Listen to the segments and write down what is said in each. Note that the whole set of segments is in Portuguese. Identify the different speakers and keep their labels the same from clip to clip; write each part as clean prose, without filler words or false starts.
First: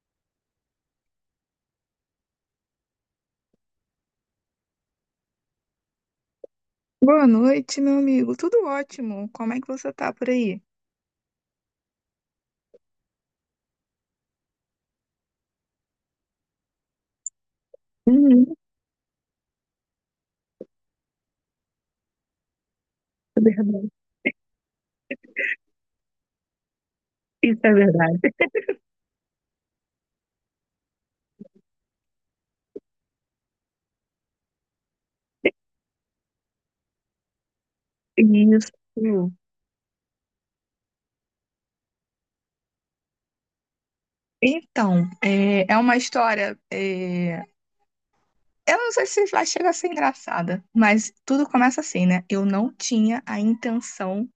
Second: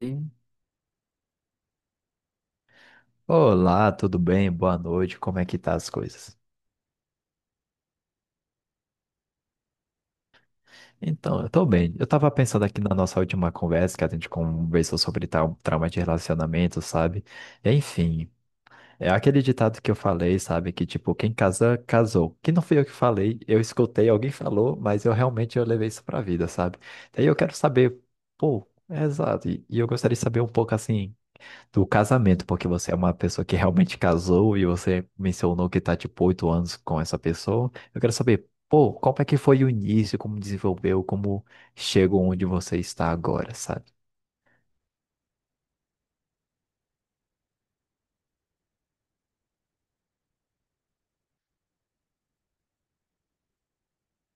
Speaker 1: Sim. Olá, tudo bem? Boa noite. Como é que tá as coisas?
Speaker 2: Boa noite, meu amigo. Tudo ótimo. Como é que você tá por aí?
Speaker 1: Então, eu tô bem. Eu tava pensando aqui na nossa última conversa, que a gente conversou sobre tal trauma de relacionamento, sabe? Enfim,
Speaker 2: Uhum,
Speaker 1: é aquele ditado que eu falei, sabe? Que tipo, quem casa, casou. Que não fui eu que falei, eu escutei, alguém falou, mas eu realmente eu levei isso pra vida, sabe? Daí eu quero
Speaker 2: isso é
Speaker 1: saber,
Speaker 2: verdade.
Speaker 1: pô, é exato. E eu gostaria de saber um pouco assim. Do casamento, porque você é uma pessoa que realmente casou e você mencionou que tá tipo 8 anos com essa pessoa. Eu quero saber,
Speaker 2: Isso.
Speaker 1: pô, como é que foi o início, como desenvolveu, como chegou onde você está agora, sabe?
Speaker 2: Então, é uma história. Eu não sei se vai chegar a ser engraçada, mas tudo começa assim, né? Eu não tinha a intenção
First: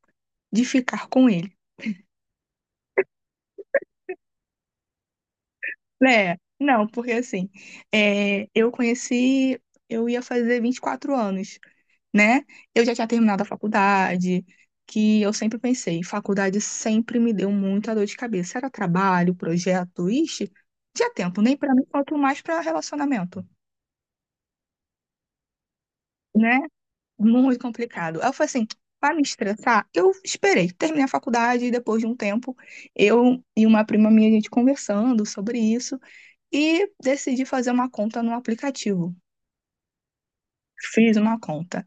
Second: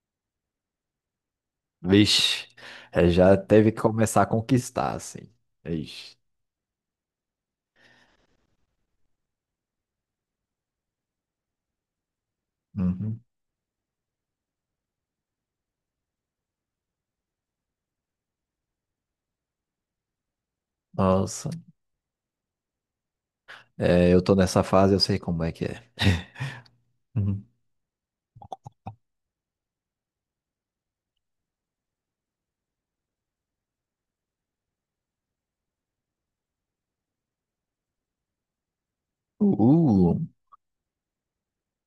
Speaker 2: de ficar com ele.
Speaker 1: Vixe, é, já teve que começar a conquistar, assim. Ixi.
Speaker 2: Né? Não, porque assim, eu conheci. Eu ia fazer 24 anos, né? Eu já tinha
Speaker 1: Uhum.
Speaker 2: terminado a faculdade, que eu sempre pensei, faculdade sempre me deu muita dor de cabeça. Era trabalho, projeto, ixi, tinha tempo,
Speaker 1: Nossa,
Speaker 2: nem pra mim, quanto mais pra relacionamento,
Speaker 1: é, eu tô nessa fase, eu sei como é que é.
Speaker 2: né?
Speaker 1: Uhum.
Speaker 2: Muito complicado. Aí eu falei assim, pra me estressar, eu esperei, terminei a faculdade e depois de um tempo, eu e uma prima minha, a gente conversando sobre isso e decidi fazer uma conta no aplicativo.
Speaker 1: Uh,
Speaker 2: Fiz uma conta.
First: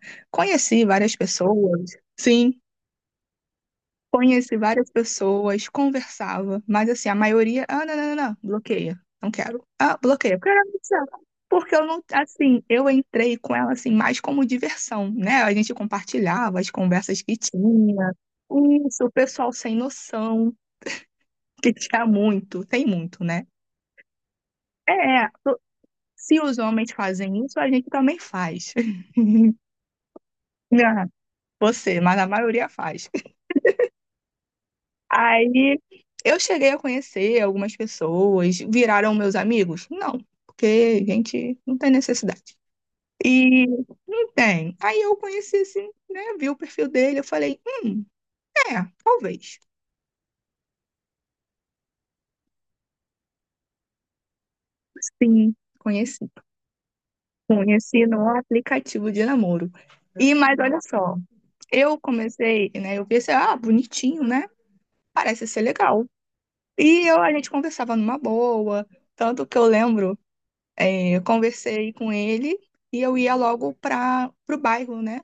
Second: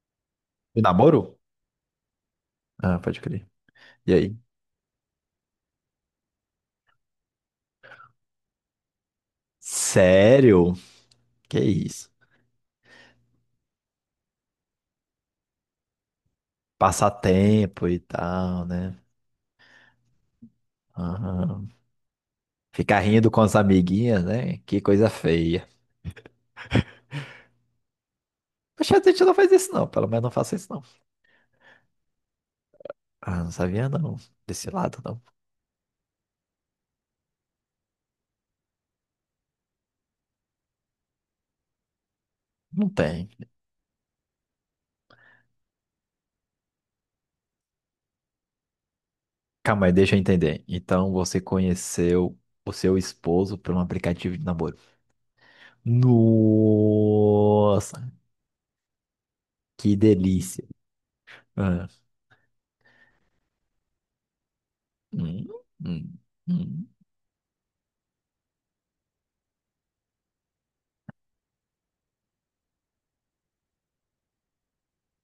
Speaker 1: e
Speaker 2: Conheci várias
Speaker 1: namoro?
Speaker 2: pessoas. Sim.
Speaker 1: Ah, pode crer. E aí?
Speaker 2: Conheci várias pessoas, conversava, mas assim, a maioria, ah, não, não, não, não, bloqueia, não quero. Ah, bloqueia, porque eu era
Speaker 1: Sério?
Speaker 2: muito sério.
Speaker 1: Que
Speaker 2: Porque eu não,
Speaker 1: isso?
Speaker 2: assim, eu entrei com ela assim mais como diversão, né? A gente compartilhava as
Speaker 1: Passar
Speaker 2: conversas que
Speaker 1: tempo e
Speaker 2: tinha.
Speaker 1: tal, né?
Speaker 2: Isso, o pessoal sem noção,
Speaker 1: Ah,
Speaker 2: que tinha muito, tem
Speaker 1: ficar
Speaker 2: muito,
Speaker 1: rindo com
Speaker 2: né?
Speaker 1: as amiguinhas, né? Que coisa
Speaker 2: É, é,
Speaker 1: feia.
Speaker 2: se os homens fazem isso, a gente também faz.
Speaker 1: Poxa, a gente não faz isso não, pelo menos não faça isso não.
Speaker 2: Né? Você, mas a maioria faz.
Speaker 1: Ah, não sabia não, desse lado não.
Speaker 2: Aí eu cheguei a conhecer algumas pessoas, viraram meus amigos? Não, porque a gente não tem necessidade.
Speaker 1: Não tem.
Speaker 2: E não tem. Aí eu conheci assim, né? Vi o perfil dele, eu falei, é, talvez.
Speaker 1: Calma aí, deixa eu entender. Então você conheceu o seu esposo por um aplicativo de namoro.
Speaker 2: Sim, conheci. Conheci
Speaker 1: Nossa,
Speaker 2: no aplicativo de namoro.
Speaker 1: que
Speaker 2: Mas
Speaker 1: delícia.
Speaker 2: olha só,
Speaker 1: Ah,
Speaker 2: eu comecei, né? Eu pensei, ah, bonitinho, né?
Speaker 1: hum,
Speaker 2: Parece ser legal.
Speaker 1: hum, hum.
Speaker 2: E eu, a gente conversava numa boa. Tanto que eu lembro. Eu conversei com ele e eu ia logo para o bairro, né?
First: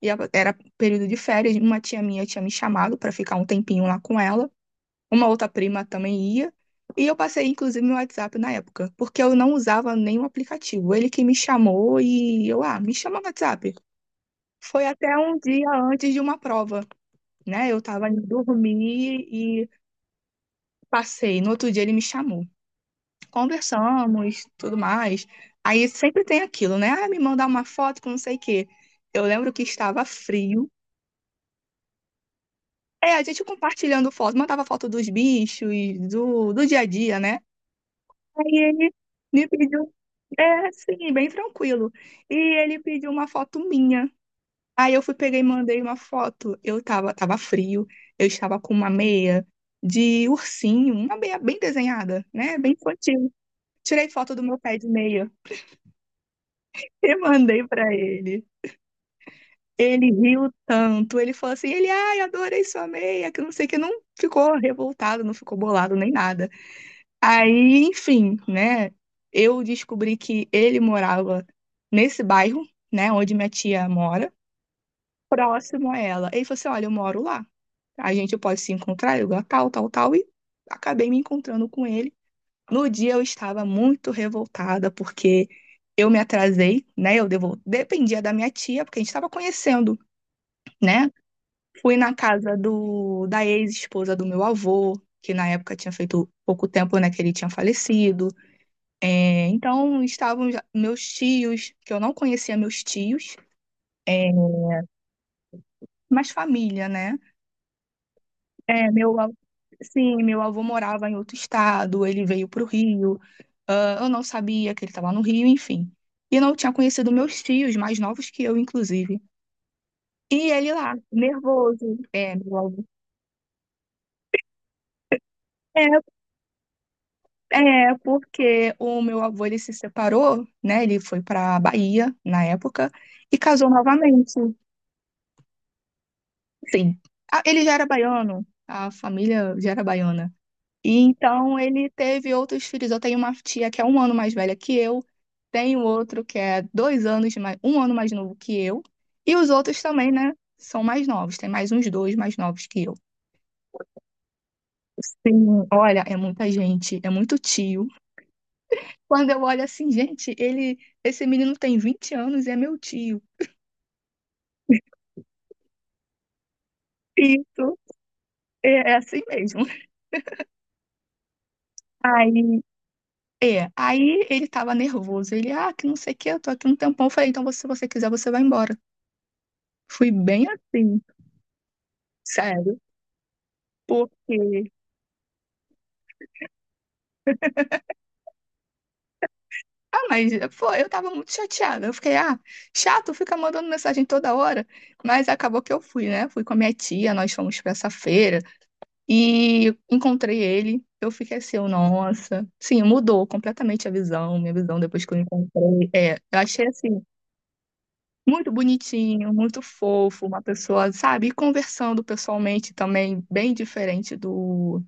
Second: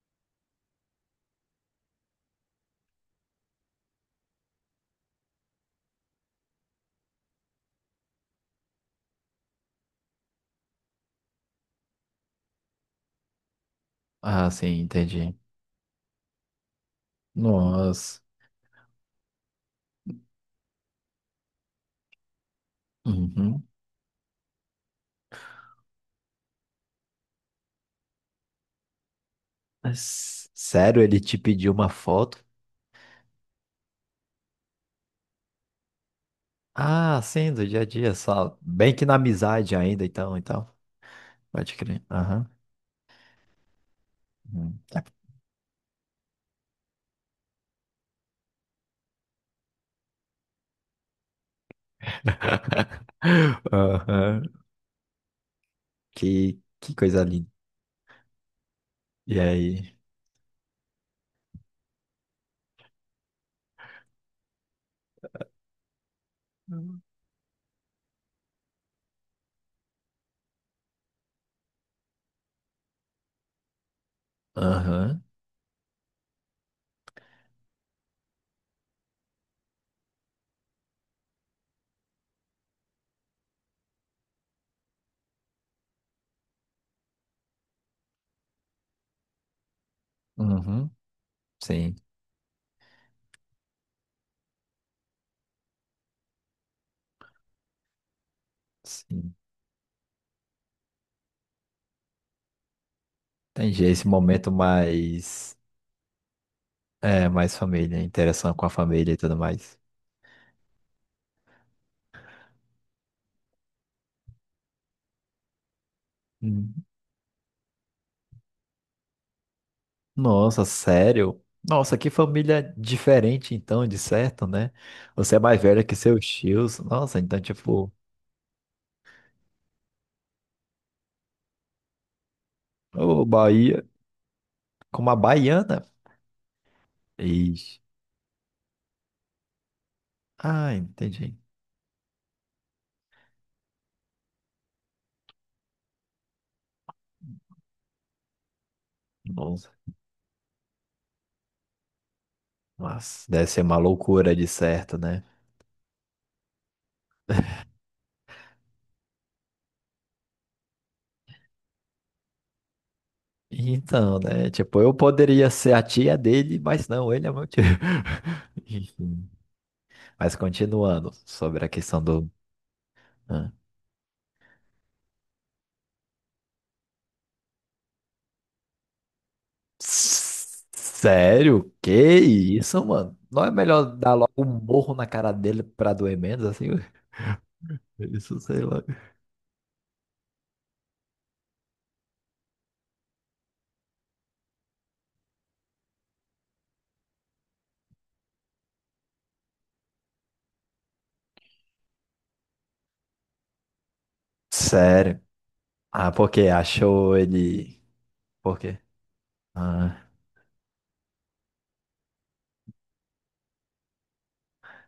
Speaker 2: Era período de férias, uma tia minha tinha me chamado para ficar um tempinho lá com ela, uma outra prima também ia. E eu passei, inclusive, meu WhatsApp na época, porque eu não usava nenhum aplicativo. Ele que me chamou e eu, ah, me chama no WhatsApp.
Speaker 1: Ah, sim,
Speaker 2: Foi até
Speaker 1: entendi.
Speaker 2: um dia antes de uma prova, né? Eu tava
Speaker 1: Nossa.
Speaker 2: indo dormir e passei. No outro dia ele me chamou.
Speaker 1: Uhum.
Speaker 2: Conversamos, tudo mais. Aí sempre tem aquilo, né? Ah, me mandar uma foto com não sei o quê. Eu lembro que estava frio.
Speaker 1: Sério, ele te pediu uma foto?
Speaker 2: É, a gente compartilhando foto, mandava foto dos bichos, do dia a dia,
Speaker 1: Ah,
Speaker 2: né?
Speaker 1: sim, do dia a dia, só.
Speaker 2: Aí ele
Speaker 1: Bem que na
Speaker 2: me
Speaker 1: amizade
Speaker 2: pediu,
Speaker 1: ainda, então, então.
Speaker 2: é, sim, bem
Speaker 1: Pode
Speaker 2: tranquilo.
Speaker 1: crer.
Speaker 2: E
Speaker 1: Aham.
Speaker 2: ele pediu uma foto minha.
Speaker 1: Hum.
Speaker 2: Aí eu fui, peguei e mandei uma foto. Eu tava frio, eu estava com uma meia de ursinho, uma meia bem desenhada, né? Bem infantil. Tirei foto
Speaker 1: Aham.
Speaker 2: do meu pé de meia.
Speaker 1: Que
Speaker 2: Eu
Speaker 1: coisa linda.
Speaker 2: mandei pra ele.
Speaker 1: E aí?
Speaker 2: Ele riu tanto. Ele falou assim: ele, ai, adorei sua meia, que não sei o que. Não ficou revoltado, não ficou bolado nem nada.
Speaker 1: Uhum.
Speaker 2: Aí, enfim, né? Eu descobri que ele morava nesse bairro, né, onde minha tia mora,
Speaker 1: Aham.
Speaker 2: próximo a ela. Ele falou assim: olha, eu moro lá. A gente pode se encontrar, eu lugar tal, tal, tal. E acabei me encontrando com ele. No dia eu estava muito revoltada porque eu me atrasei, né? Dependia da minha tia, porque a gente estava conhecendo,
Speaker 1: Uhum.
Speaker 2: né?
Speaker 1: Sim,
Speaker 2: Fui na casa da ex-esposa do meu avô, que na época tinha feito pouco tempo, né, que ele tinha falecido.
Speaker 1: sim.
Speaker 2: É, então estavam meus tios, que eu não conhecia meus tios,
Speaker 1: Entendi. Esse
Speaker 2: é...
Speaker 1: momento mais.
Speaker 2: mas família, né?
Speaker 1: É, mais família, interação com a
Speaker 2: É,
Speaker 1: família e
Speaker 2: meu, av-
Speaker 1: tudo mais.
Speaker 2: sim, meu avô morava em outro estado, ele veio para o Rio, ah, eu não sabia que ele estava no Rio, enfim. E não tinha
Speaker 1: Hum.
Speaker 2: conhecido meus tios, mais novos que eu, inclusive. E
Speaker 1: Nossa,
Speaker 2: ele lá,
Speaker 1: sério? Nossa,
Speaker 2: nervoso.
Speaker 1: que
Speaker 2: É, meu
Speaker 1: família
Speaker 2: avô.
Speaker 1: diferente, então, de certo, né? Você é mais velha que
Speaker 2: É,
Speaker 1: seus tios. Nossa, então, tipo.
Speaker 2: porque o meu avô, ele se separou, né? Ele foi para Bahia, na época,
Speaker 1: Ô,
Speaker 2: e casou
Speaker 1: Bahia.
Speaker 2: novamente.
Speaker 1: Com uma baiana?
Speaker 2: Sim, ah, ele já
Speaker 1: Ixi.
Speaker 2: era baiano, a família já era baiana.
Speaker 1: Ah,
Speaker 2: E
Speaker 1: entendi.
Speaker 2: então ele teve outros filhos. Eu tenho uma tia que é um ano mais velha que eu, tenho outro que é 2 anos, mais, um ano mais novo que eu, e os
Speaker 1: Nossa,
Speaker 2: outros também, né? São mais novos, tem mais uns dois mais novos que eu.
Speaker 1: mas deve ser uma loucura de certo, né?
Speaker 2: Sim, olha, é muita gente, é muito tio. Quando eu olho assim, gente, ele, esse menino tem 20 anos e é meu tio.
Speaker 1: Então, né? Tipo, eu poderia ser a tia dele, mas não, ele é meu tio.
Speaker 2: Isso, é assim
Speaker 1: Enfim.
Speaker 2: mesmo.
Speaker 1: Mas continuando sobre a questão do.
Speaker 2: Aí,
Speaker 1: Ah.
Speaker 2: aí ele tava nervoso. Ele, ah, que não sei o que, eu tô aqui um tempão. Eu falei, então, se você quiser, você vai embora. Fui bem assim.
Speaker 1: Sério? Que
Speaker 2: Sério,
Speaker 1: isso, mano? Não é melhor dar logo um
Speaker 2: porque.
Speaker 1: morro na cara dele pra doer menos, assim? Isso, sei lá.
Speaker 2: Ah, mas pô, eu tava muito chateada. Eu fiquei, ah, chato, fica mandando mensagem toda hora. Mas acabou que eu fui, né? Fui com a minha tia, nós fomos pra essa feira e encontrei ele. Eu fiquei assim, eu, nossa. Sim, mudou completamente a visão, minha visão depois que eu
Speaker 1: Sério.
Speaker 2: encontrei.
Speaker 1: Ah,
Speaker 2: É, eu
Speaker 1: porque
Speaker 2: achei assim,
Speaker 1: achou ele.
Speaker 2: muito
Speaker 1: Por quê?
Speaker 2: bonitinho, muito
Speaker 1: Ah,
Speaker 2: fofo, uma pessoa, sabe? E conversando pessoalmente também, bem diferente do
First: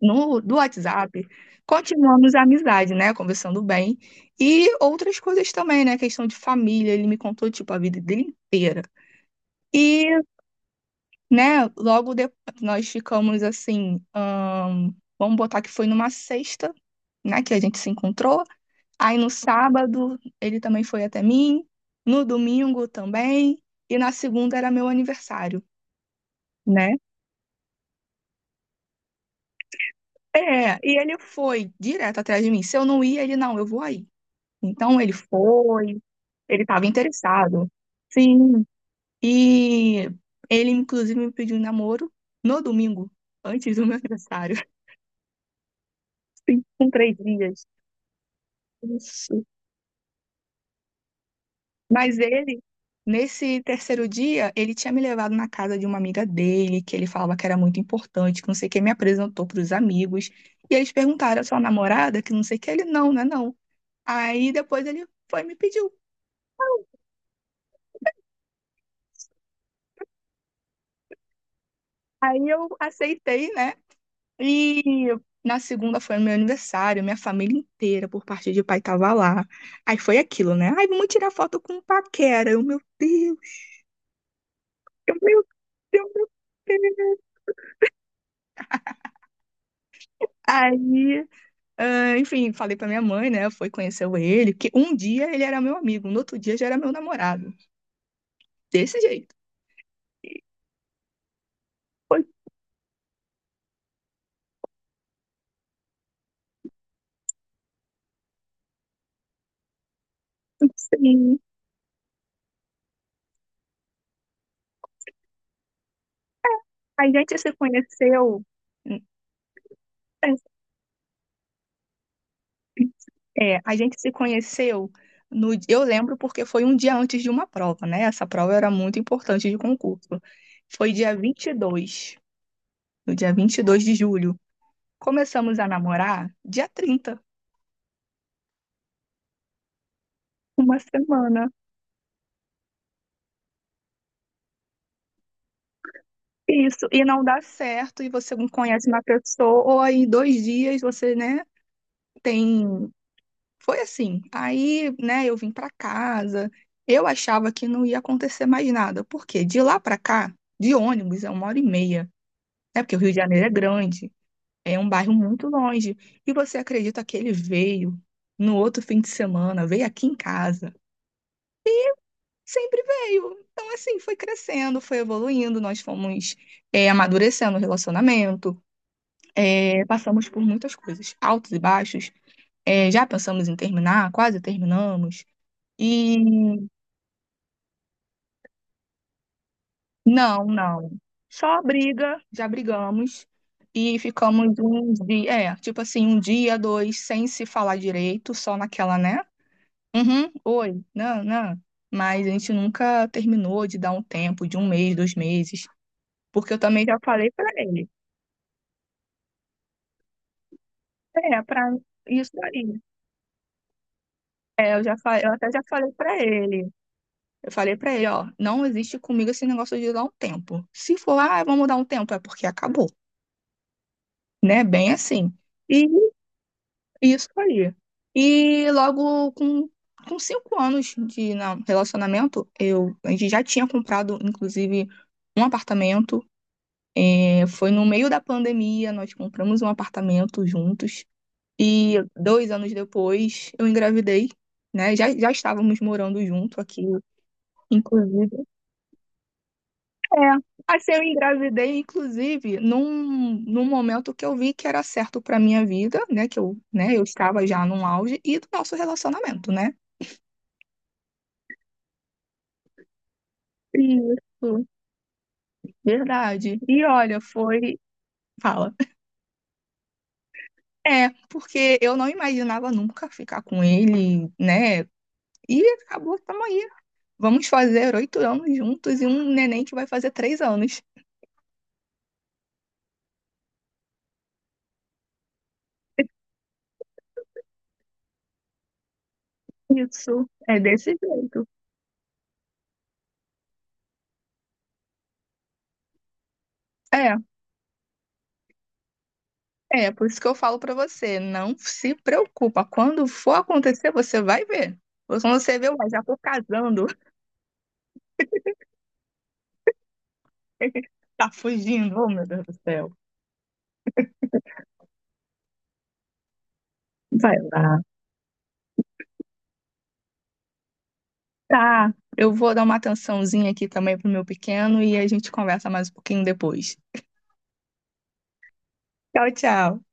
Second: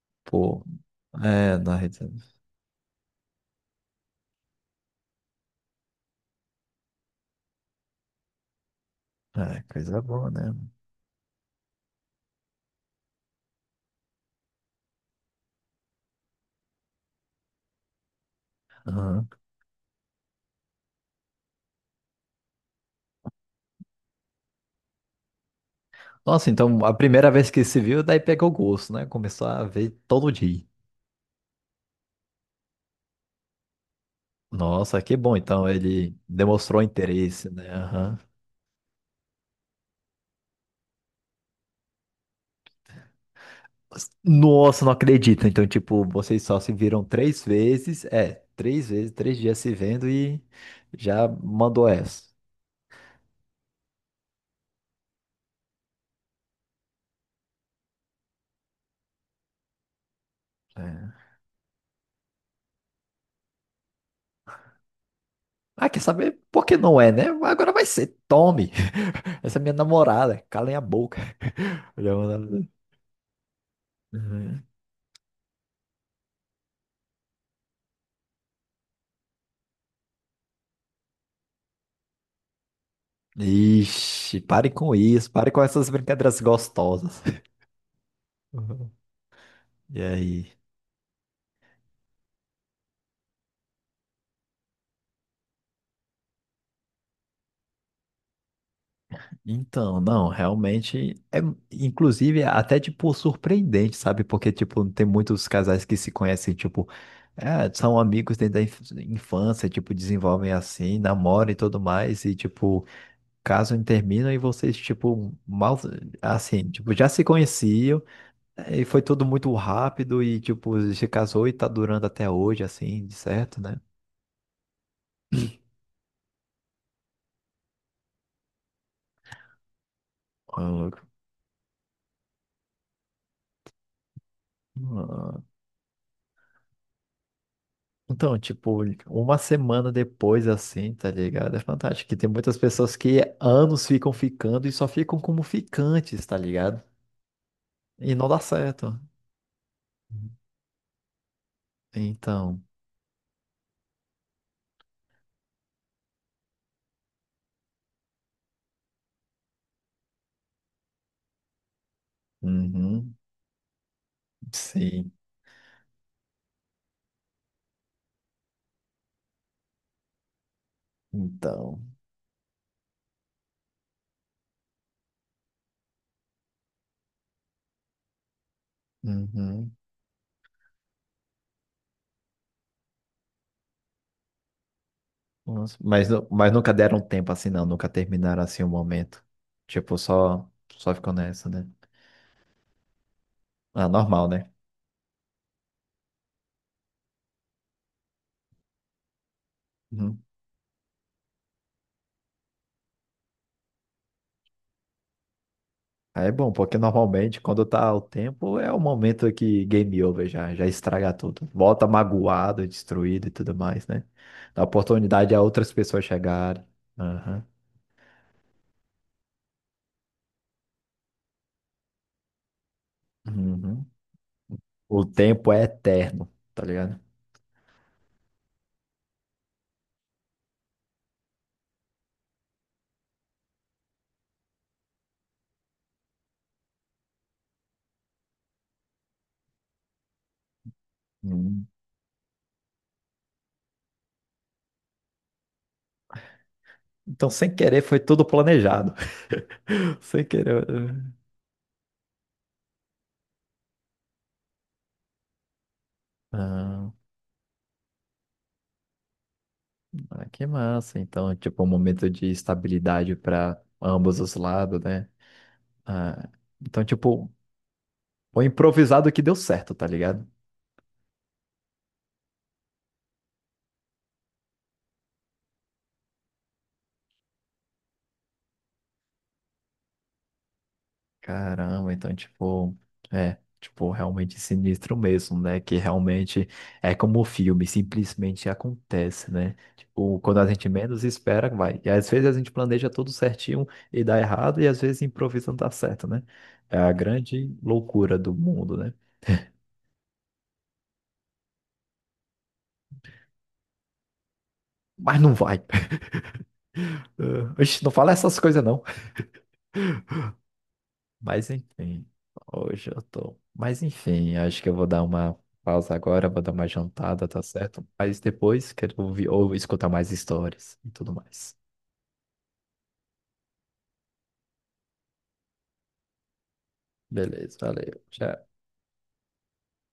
Speaker 2: no, do
Speaker 1: pô.
Speaker 2: WhatsApp,
Speaker 1: É, na Rede.
Speaker 2: continuamos a amizade, né? Conversando bem. E outras coisas também, né? Questão de família, ele me contou, tipo, a vida dele inteira.
Speaker 1: É, coisa
Speaker 2: E,
Speaker 1: boa, né?
Speaker 2: né, logo depois nós ficamos assim, vamos botar que foi numa sexta, né, que a gente se encontrou. Aí
Speaker 1: Aham.
Speaker 2: no sábado ele também foi até mim, no domingo também, e na segunda era meu aniversário,
Speaker 1: Nossa, então a
Speaker 2: né?
Speaker 1: primeira vez que se viu, daí pegou gosto, né? Começou a ver todo dia.
Speaker 2: É, e ele foi direto atrás de mim. Se eu não ia, ele não, eu vou aí.
Speaker 1: Nossa,
Speaker 2: Então ele
Speaker 1: que bom. Então
Speaker 2: foi,
Speaker 1: ele
Speaker 2: ele
Speaker 1: demonstrou
Speaker 2: estava
Speaker 1: interesse, né?
Speaker 2: interessado.
Speaker 1: Aham.
Speaker 2: Sim. E ele, inclusive, me pediu em namoro no domingo, antes do meu aniversário.
Speaker 1: Nossa, não acredito. Então, tipo, vocês só
Speaker 2: Sim,
Speaker 1: se
Speaker 2: com
Speaker 1: viram
Speaker 2: três
Speaker 1: três
Speaker 2: dias.
Speaker 1: vezes. É, três vezes, três
Speaker 2: Isso.
Speaker 1: dias se vendo e já mandou
Speaker 2: Mas
Speaker 1: essa.
Speaker 2: ele, nesse terceiro dia, ele tinha me levado na casa de uma amiga dele, que ele falava que era muito importante, que não sei o que, me apresentou para os amigos. E eles
Speaker 1: É.
Speaker 2: perguntaram, a sua namorada? Que não sei o que. Ele, não, né, não. Aí depois ele foi e me
Speaker 1: Ah,
Speaker 2: pediu.
Speaker 1: quer saber por que não é, né? Agora vai ser. Tome! Essa é minha namorada. Calem a boca. Já
Speaker 2: Aí
Speaker 1: mandou.
Speaker 2: eu aceitei, né? E na segunda foi meu aniversário, minha família inteira, por parte de pai, tava lá. Aí foi aquilo, né? Ai, vamos tirar foto com o Paquera.
Speaker 1: Ixi, pare com
Speaker 2: Eu,
Speaker 1: isso,
Speaker 2: meu
Speaker 1: pare com essas
Speaker 2: Deus,
Speaker 1: brincadeiras
Speaker 2: meu Deus.
Speaker 1: gostosas. Uhum. E aí?
Speaker 2: Aí, ah, enfim, falei pra minha mãe, né? Foi conhecer ele, que um dia ele era meu amigo, no outro dia já era meu namorado. Desse jeito.
Speaker 1: Então, não, realmente é, inclusive, é até, tipo, surpreendente, sabe? Porque, tipo, tem muitos casais que se conhecem, tipo, é, são amigos desde a infância, tipo, desenvolvem assim,
Speaker 2: Sim.
Speaker 1: namoram e tudo mais, e, tipo, casam e terminam, e vocês, tipo, mal, assim, tipo,
Speaker 2: A
Speaker 1: já se
Speaker 2: gente se
Speaker 1: conheciam,
Speaker 2: conheceu.
Speaker 1: e foi tudo muito rápido, e, tipo, se casou e tá durando até hoje, assim, de certo,
Speaker 2: É, a
Speaker 1: né?
Speaker 2: gente se conheceu no, eu lembro porque foi um dia antes de uma prova, né? Essa prova era muito importante de concurso.
Speaker 1: Ah,
Speaker 2: Foi
Speaker 1: louco.
Speaker 2: dia 22, no dia 22 de julho.
Speaker 1: Ah.
Speaker 2: Começamos a namorar dia 30,
Speaker 1: Então, tipo, uma semana depois,
Speaker 2: uma
Speaker 1: assim, tá
Speaker 2: semana.
Speaker 1: ligado? É fantástico. Que tem muitas pessoas que anos ficam ficando e só ficam como ficantes, tá ligado?
Speaker 2: Isso, e não dá certo, e
Speaker 1: E não
Speaker 2: você
Speaker 1: dá
Speaker 2: não conhece
Speaker 1: certo.
Speaker 2: uma pessoa, ou aí em 2 dias você, né,
Speaker 1: Então,
Speaker 2: tem. Foi assim. Aí, né, eu vim pra casa, eu achava que não ia acontecer mais nada, porque de lá pra cá, de ônibus, é uma hora e meia. É porque o Rio
Speaker 1: uhum,
Speaker 2: de Janeiro é grande, é um
Speaker 1: sim,
Speaker 2: bairro muito longe. E você acredita que ele veio no outro fim de semana, veio aqui em casa?
Speaker 1: então,
Speaker 2: Sempre veio. Então, assim, foi crescendo, foi evoluindo, nós fomos amadurecendo o relacionamento,
Speaker 1: uhum.
Speaker 2: é, passamos por muitas coisas, altos e baixos. É, já pensamos em terminar, quase terminamos.
Speaker 1: Nossa, mas,
Speaker 2: E
Speaker 1: mas nunca deram tempo assim, não, nunca terminaram assim o momento. Tipo,
Speaker 2: não,
Speaker 1: só,
Speaker 2: não.
Speaker 1: só ficou nessa,
Speaker 2: Só
Speaker 1: né?
Speaker 2: briga, já brigamos
Speaker 1: Ah,
Speaker 2: e
Speaker 1: normal, né?
Speaker 2: ficamos um dia, é, tipo assim, um dia, dois, sem se falar direito, só naquela, né?
Speaker 1: Uhum.
Speaker 2: Uhum, oi, não, não. Mas a gente nunca terminou de dar um tempo, de um mês, 2 meses,
Speaker 1: Aí é bom,
Speaker 2: porque eu
Speaker 1: porque
Speaker 2: também já falei
Speaker 1: normalmente
Speaker 2: pra
Speaker 1: quando
Speaker 2: ele.
Speaker 1: tá o tempo é o momento que game over já, estraga
Speaker 2: É,
Speaker 1: tudo.
Speaker 2: pra
Speaker 1: Volta
Speaker 2: isso
Speaker 1: magoado,
Speaker 2: aí.
Speaker 1: destruído e tudo mais, né? Dá
Speaker 2: É, eu já falei,
Speaker 1: oportunidade
Speaker 2: eu
Speaker 1: a
Speaker 2: até já
Speaker 1: outras
Speaker 2: falei
Speaker 1: pessoas
Speaker 2: pra
Speaker 1: chegarem.
Speaker 2: ele.
Speaker 1: Aham.
Speaker 2: Eu falei pra ele, ó, não existe comigo esse negócio de dar um tempo. Se for, ah, vamos dar um tempo, é porque acabou,
Speaker 1: Uhum.
Speaker 2: né? Bem
Speaker 1: O
Speaker 2: assim.
Speaker 1: tempo é
Speaker 2: E
Speaker 1: eterno, tá ligado?
Speaker 2: isso aí. E logo com 5 anos de relacionamento, eu, a gente já tinha comprado, inclusive, um apartamento. É, foi no meio da pandemia, nós compramos um apartamento juntos.
Speaker 1: Uhum.
Speaker 2: E 2 anos depois, eu engravidei, né? Já estávamos morando junto aqui,
Speaker 1: Então, sem querer, foi tudo
Speaker 2: inclusive.
Speaker 1: planejado.
Speaker 2: É,
Speaker 1: Sem querer.
Speaker 2: assim, eu engravidei, inclusive, num momento que eu vi que era certo para minha vida, né? Que eu,
Speaker 1: Ah,
Speaker 2: né, eu estava já num auge e do nosso relacionamento, né?
Speaker 1: ah, que massa. Então, tipo, um momento de estabilidade para ambos os
Speaker 2: Isso,
Speaker 1: lados, né? Ah,
Speaker 2: verdade.
Speaker 1: então,
Speaker 2: E olha,
Speaker 1: tipo,
Speaker 2: foi.
Speaker 1: foi
Speaker 2: Fala.
Speaker 1: improvisado que deu certo, tá ligado?
Speaker 2: É, porque eu não imaginava nunca ficar com ele, né? E acabou, tamo aí. Vamos fazer 8 anos juntos e um neném que vai fazer 3 anos.
Speaker 1: Caramba, então, tipo, é, tipo, realmente sinistro mesmo, né? Que realmente é como o filme, simplesmente acontece, né? Tipo,
Speaker 2: Isso,
Speaker 1: quando a
Speaker 2: é
Speaker 1: gente
Speaker 2: desse
Speaker 1: menos
Speaker 2: jeito.
Speaker 1: espera, vai. E às vezes a gente planeja tudo certinho e dá errado, e às vezes improvisa não dá certo, né? É a
Speaker 2: É,
Speaker 1: grande loucura do mundo, né?
Speaker 2: por isso que eu falo pra você, não se preocupa. Quando for acontecer, você vai ver.
Speaker 1: Mas
Speaker 2: Quando
Speaker 1: não
Speaker 2: você
Speaker 1: vai.
Speaker 2: vê, ué, já tô casando,
Speaker 1: Ah, oxe, não fala essas coisas, não.
Speaker 2: tá
Speaker 1: Mas
Speaker 2: fugindo,
Speaker 1: enfim,
Speaker 2: oh meu Deus do
Speaker 1: hoje
Speaker 2: céu.
Speaker 1: eu tô. Mas enfim, acho que eu vou dar uma pausa agora, vou dar uma jantada,
Speaker 2: Vai
Speaker 1: tá
Speaker 2: lá.
Speaker 1: certo? Mas depois quero ouvir ou escutar mais histórias e tudo mais.
Speaker 2: Tá, eu vou dar uma atençãozinha aqui também pro meu pequeno e a gente conversa mais um pouquinho depois.
Speaker 1: Beleza, valeu. Tchau.
Speaker 2: Tchau, tchau.